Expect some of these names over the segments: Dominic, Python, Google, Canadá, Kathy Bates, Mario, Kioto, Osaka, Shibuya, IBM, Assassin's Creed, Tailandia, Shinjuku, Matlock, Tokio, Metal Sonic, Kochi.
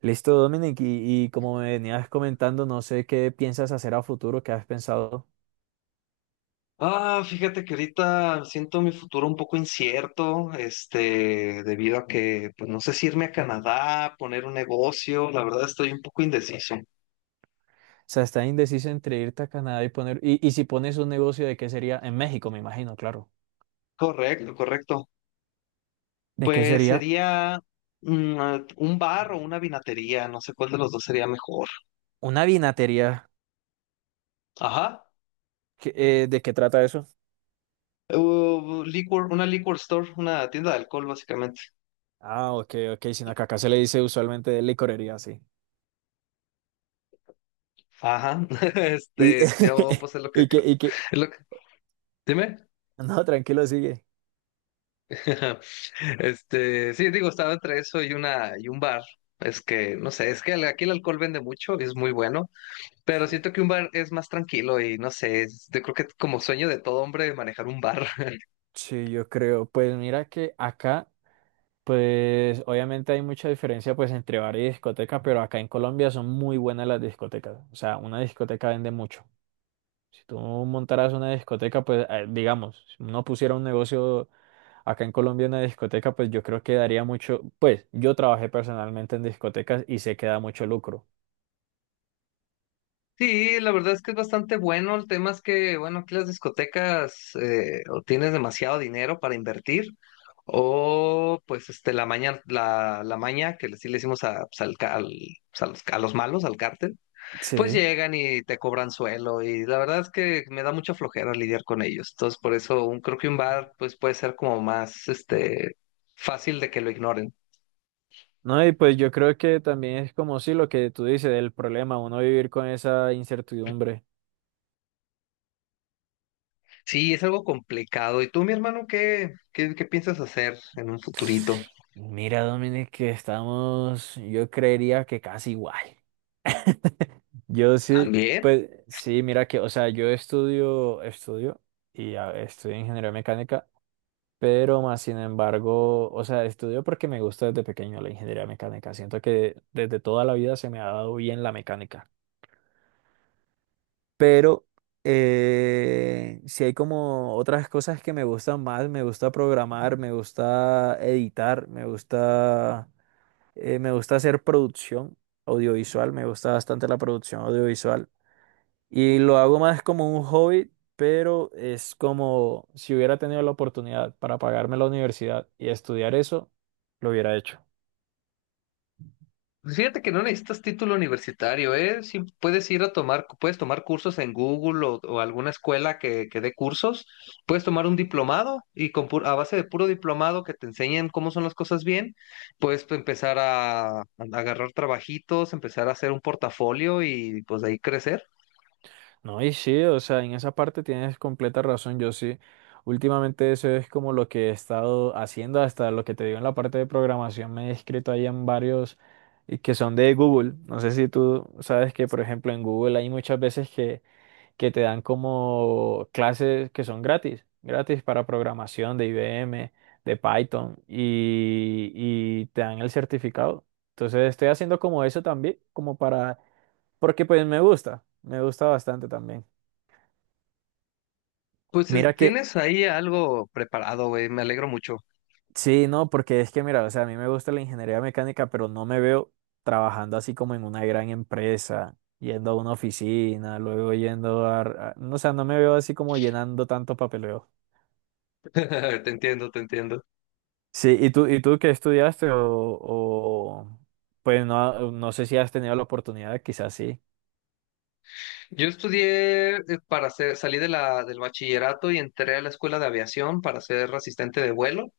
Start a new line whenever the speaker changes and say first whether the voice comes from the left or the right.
right: Listo, Dominic, y como me venías comentando, no sé qué piensas hacer a futuro, qué has pensado.
left: Ah, fíjate que ahorita siento mi futuro un poco incierto, debido a que, pues no sé si irme a Canadá, poner un negocio, la verdad estoy un poco indeciso.
right: O sea, estás indeciso entre irte a Canadá y poner, y si pones un negocio, ¿de qué sería? En México, me imagino, claro.
left: Correcto, correcto.
right: ¿De qué
left: Pues
right: sería?
left: sería un bar o una vinatería, no sé cuál de los dos sería mejor.
right: Una vinatería.
left: Ajá.
right: ¿Qué- ¿De qué trata eso?
left: Una liquor store, una tienda de alcohol, básicamente.
right: Ah, ok, ok, sino que acá se le dice usualmente de licorería, sí.
left: Ajá.
right: Y,
left: Yo pues es lo que
right: y que,
left: creo.
right: y que,
left: Es lo que... Dime.
right: no, tranquilo, sigue.
left: Sí, digo, estaba entre eso y una y un bar. Es que, no sé, aquí el alcohol vende mucho y es muy bueno, pero
right: Sí,
left: siento que un bar es más tranquilo y no sé, yo creo que como sueño de todo hombre manejar un bar.
right: sí, yo creo. Pues mira que acá. Pues obviamente hay mucha diferencia pues entre bar y discoteca, pero acá en Colombia son muy buenas las discotecas. O sea, una discoteca vende mucho. Si tú montaras una discoteca, pues digamos, si uno pusiera un negocio acá en Colombia, una discoteca, pues yo creo que daría mucho, pues yo trabajé personalmente en discotecas y sé que da mucho lucro.
left: Sí, la verdad es que es bastante bueno. El tema es que, bueno, aquí las discotecas o tienes demasiado dinero para invertir o pues la maña, la maña sí le hicimos a, pues, pues, a los malos, al cártel. Pues
right: Sí.
left: llegan y te cobran suelo y la verdad es que me da mucha flojera lidiar con ellos. Entonces, creo que un bar pues puede ser como más fácil de que lo ignoren.
right: No, y pues yo creo que también es como si lo que tú dices, el problema, uno vivir con esa incertidumbre.
left: Sí, es algo complicado. ¿Y tú, mi hermano, qué piensas hacer en un futurito?
right: Mira, Dominic, que estamos, yo creería que casi igual. Yo sí,
left: También.
right: pues sí, mira que, o sea, yo estudio estudio ingeniería mecánica, pero más sin embargo, o sea, estudio porque me gusta desde pequeño la ingeniería mecánica. Siento que desde toda la vida se me ha dado bien la mecánica. Pero si hay como otras cosas que me gustan más, me gusta programar, me gusta editar, me gusta. Me gusta hacer producción audiovisual, me gusta bastante la producción audiovisual y lo hago más como un hobby, pero es como si hubiera tenido la oportunidad para pagarme la universidad y estudiar eso, lo hubiera hecho.
left: Pues fíjate que no necesitas título universitario, ¿eh? Sí, puedes tomar cursos en Google o alguna escuela que dé cursos. Puedes tomar un diplomado y con a base de puro diplomado que te enseñen cómo son las cosas bien, puedes empezar a agarrar trabajitos, empezar a hacer un portafolio y pues de ahí crecer.
right: No, y sí, o sea, en esa parte tienes completa razón, yo sí. Últimamente eso es como lo que he estado haciendo, hasta lo que te digo en la parte de programación, me he inscrito ahí en varios que son de Google. No sé si tú sabes que, por ejemplo, en Google hay muchas veces que te dan como clases que son gratis, gratis para programación de IBM, de Python y te dan el certificado. Entonces estoy haciendo como eso también, como para, porque pues me gusta bastante también.
left: Pues
right: Mira que,
left: tienes ahí algo preparado, güey. Me alegro mucho.
right: sí, no, porque es que mira, o sea, a mí me gusta la ingeniería mecánica, pero no me veo trabajando así como en una gran empresa, yendo a una oficina, luego yendo no, o sea, no me veo así como llenando tanto papeleo.
left: Te entiendo, te entiendo.
right: Sí, ¿y tú qué estudiaste? O pues no, no sé si has tenido la oportunidad, quizás sí.
left: Yo estudié para ser, salí de del bachillerato y entré a la escuela de aviación para ser asistente de vuelo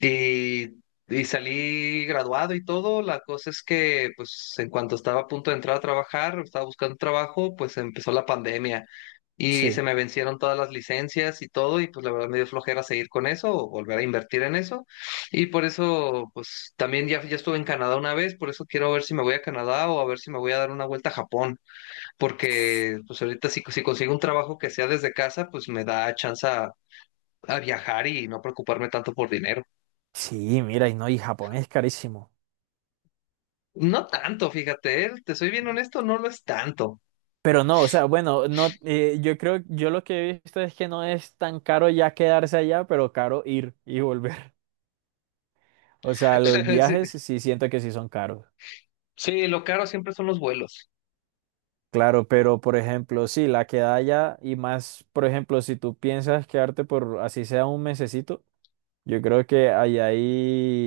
left: y, y salí graduado y todo. La cosa es que, pues, en cuanto estaba a punto de entrar a trabajar, estaba buscando trabajo, pues empezó la pandemia y se
right: Sí.
left: me vencieron todas las licencias y todo y pues la verdad me dio flojera seguir con eso o volver a invertir en eso. Y por eso, pues, también ya estuve en Canadá una vez, por eso quiero ver si me voy a Canadá o a ver si me voy a dar una vuelta a Japón porque pues ahorita si consigo un trabajo que sea desde casa, pues me da chance a viajar y no preocuparme tanto por dinero.
right: Sí, mira, y no, y Japón es carísimo.
left: No tanto, fíjate, te soy bien honesto, no lo es tanto.
right: Pero no, o sea, bueno, no, yo creo, yo lo que he visto es que no es tan caro ya quedarse allá, pero caro ir y volver. O sea, los viajes sí siento que sí son caros.
left: Sí, sí, lo caro siempre son los vuelos.
right: Claro, pero por ejemplo, sí, la quedada allá y más, por ejemplo, si tú piensas quedarte por así sea un mesecito. Yo creo que ahí hay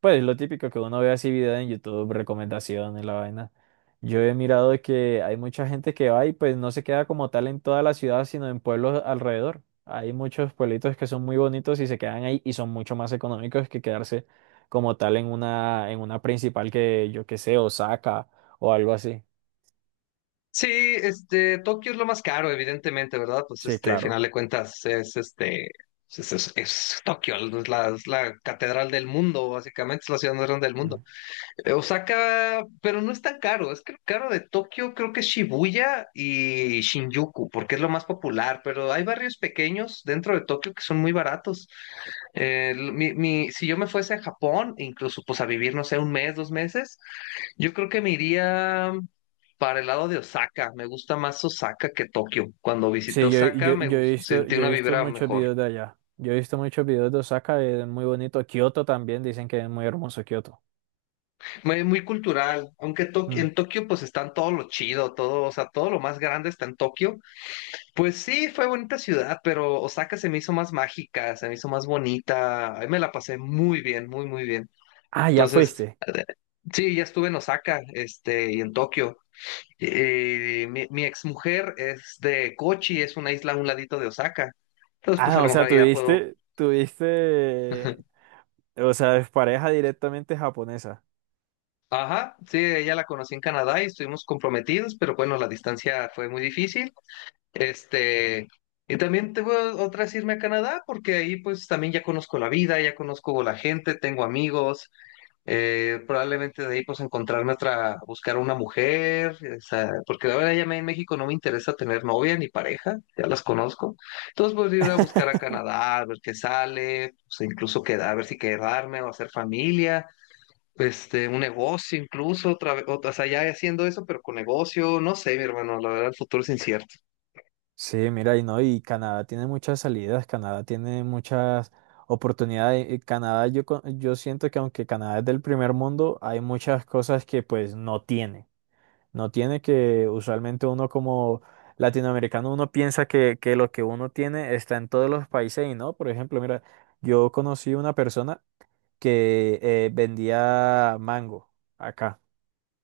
right: pues lo típico que uno ve así videos en YouTube, recomendaciones, la vaina. Yo he mirado que hay mucha gente que va y pues no se queda como tal en toda la ciudad, sino en pueblos alrededor. Hay muchos pueblitos que son muy bonitos y se quedan ahí y son mucho más económicos que quedarse como tal en una principal que yo qué sé, Osaka o algo así.
left: Sí, Tokio es lo más caro, evidentemente, ¿verdad? Pues
right: Sí,
left: a final
right: claro.
left: de cuentas, pues, es Tokio, es la catedral del mundo, básicamente, es la ciudad más grande del mundo. Osaka, pero no es tan caro. Es que lo caro de Tokio creo que es Shibuya y Shinjuku, porque es lo más popular. Pero hay barrios pequeños dentro de Tokio que son muy baratos. Si yo me fuese a Japón, incluso pues a vivir, no sé, un mes, dos meses, yo creo que me iría para el lado de Osaka. Me gusta más Osaka que Tokio. Cuando visité
right: Sí, yo,
left: Osaka
right: yo, yo he visto,
left: sentí
right: yo he
left: una
right: visto
left: vibra
right: muchos
left: mejor.
right: videos de allá. Yo he visto muchos videos de Osaka, es muy bonito. Kioto también, dicen que es muy hermoso Kioto.
left: Muy, muy cultural, aunque
right: Mm.
left: en Tokio pues están todo lo chido, todo, o sea, todo lo más grande está en Tokio. Pues sí, fue bonita ciudad, pero Osaka se me hizo más mágica, se me hizo más bonita. Ahí me la pasé muy bien, muy, muy bien.
right: Ah, ya
left: Entonces,
right: fuiste.
left: sí, ya estuve en Osaka, y en Tokio. Mi exmujer es de Kochi, es una isla a un ladito de Osaka. Entonces, pues a
right: Ah,
left: lo
right: o
left: mejor
right: sea,
left: ahí ya puedo.
right: o sea, es pareja directamente japonesa.
left: Ajá, sí, ella la conocí en Canadá y estuvimos comprometidos, pero bueno, la distancia fue muy difícil. Este, y también tengo otras irme a Canadá, porque ahí pues también ya conozco la vida, ya conozco la gente, tengo amigos, probablemente de ahí pues encontrarme otra, buscar una mujer, o sea, porque la verdad en México no me interesa tener novia ni pareja, ya las conozco. Entonces pues ir a buscar a Canadá, a ver qué sale, pues, incluso quedar, a ver si quedarme o hacer familia. Un negocio incluso, o sea, ya haciendo eso, pero con negocio, no sé, mi hermano, la verdad el futuro es incierto.
right: Sí, mira, y no, y Canadá tiene muchas salidas, Canadá tiene muchas oportunidades. Y Canadá, yo siento que aunque Canadá es del primer mundo, hay muchas cosas que pues no tiene. No tiene que, usualmente uno como latinoamericano, uno piensa que lo que uno tiene está en todos los países y no. Por ejemplo, mira, yo conocí una persona que vendía mango acá.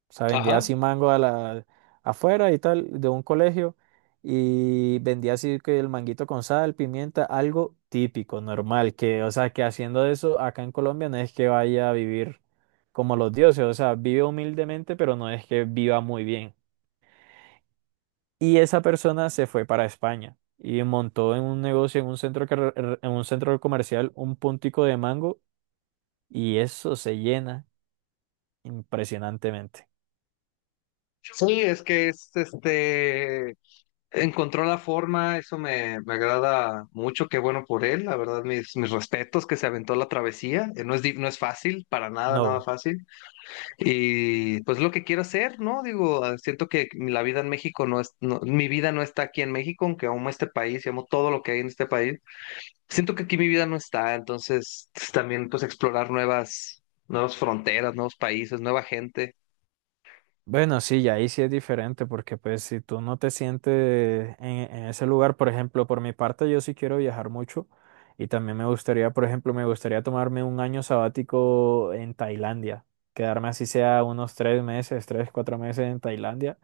right: O sea, vendía
left: Ajá.
right: así mango a la, afuera y tal, de un colegio. Y vendía así que el manguito con sal, pimienta, algo típico, normal. Que, o sea, que haciendo eso acá en Colombia no es que vaya a vivir como los dioses. O sea, vive humildemente, pero no es que viva muy bien. Y esa persona se fue para España y montó en un negocio, en un centro, car en un centro comercial, un puntico de mango y eso se llena impresionantemente.
left: Sí, es que es este encontró la forma, me agrada mucho, qué bueno por él, la verdad, mis respetos que se aventó la travesía, no no es fácil, para nada, nada
right: No.
left: fácil, y pues lo que quiero hacer, ¿no? Digo, ah, siento que la vida en México no es, no- mi vida no está aquí en México, aunque amo este país y amo todo lo que hay en este país, siento que aquí mi vida no está, entonces pues, también pues explorar nuevas fronteras, nuevos países, nueva gente.
right: Bueno, sí, y ahí sí es diferente porque pues si tú no te sientes en ese lugar, por ejemplo, por mi parte yo sí quiero viajar mucho y también me gustaría, por ejemplo, me gustaría tomarme un año sabático en Tailandia, quedarme así sea unos 3 meses, 3, 4 meses en Tailandia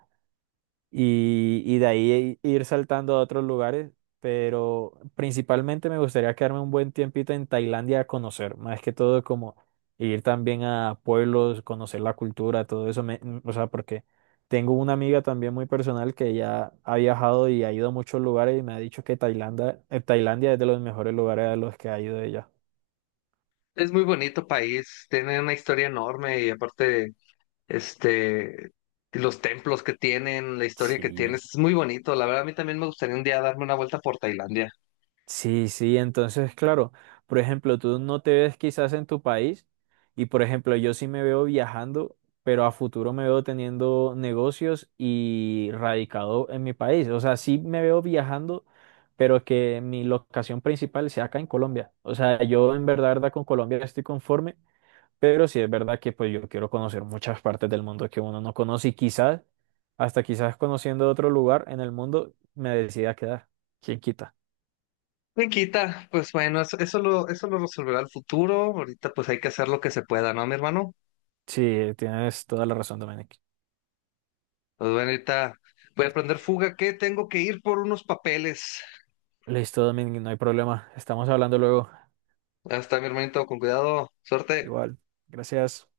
right: y de ahí ir saltando a otros lugares, pero principalmente me gustaría quedarme un buen tiempito en Tailandia a conocer, más que todo como ir también a pueblos, conocer la cultura, todo eso, o sea, porque tengo una amiga también muy personal que ya ha viajado y ha ido a muchos lugares y me ha dicho que Tailandia, Tailandia es de los mejores lugares a los que ha ido ella.
left: Es muy bonito país, tiene una historia enorme y aparte, este, los templos que tienen, la historia que
right: Sí.
left: tiene, es muy bonito. La verdad, a mí también me gustaría un día darme una vuelta por Tailandia.
right: Sí, sí, entonces, claro, por ejemplo, tú no te ves quizás en tu país y, por ejemplo, yo sí me veo viajando, pero a futuro me veo teniendo negocios y radicado en mi país. O sea, sí me veo viajando, pero que mi locación principal sea acá en Colombia. O sea, yo en verdad, verdad, con Colombia estoy conforme, pero sí es verdad que pues yo quiero conocer muchas partes del mundo que uno no conoce y quizás, hasta quizás conociendo otro lugar en el mundo, me decida quedar. ¿Quién quita?
left: Me quita, pues bueno, eso lo resolverá el futuro. Ahorita pues hay que hacer lo que se pueda, ¿no, mi hermano?
right: Sí, tienes toda la razón, Dominic.
left: Pues bueno, ahorita voy a prender fuga que tengo que ir por unos papeles.
right: Listo, Dominic, no hay problema. Estamos hablando luego.
left: Hasta mi hermanito, con cuidado, suerte.
right: Igual. Gracias.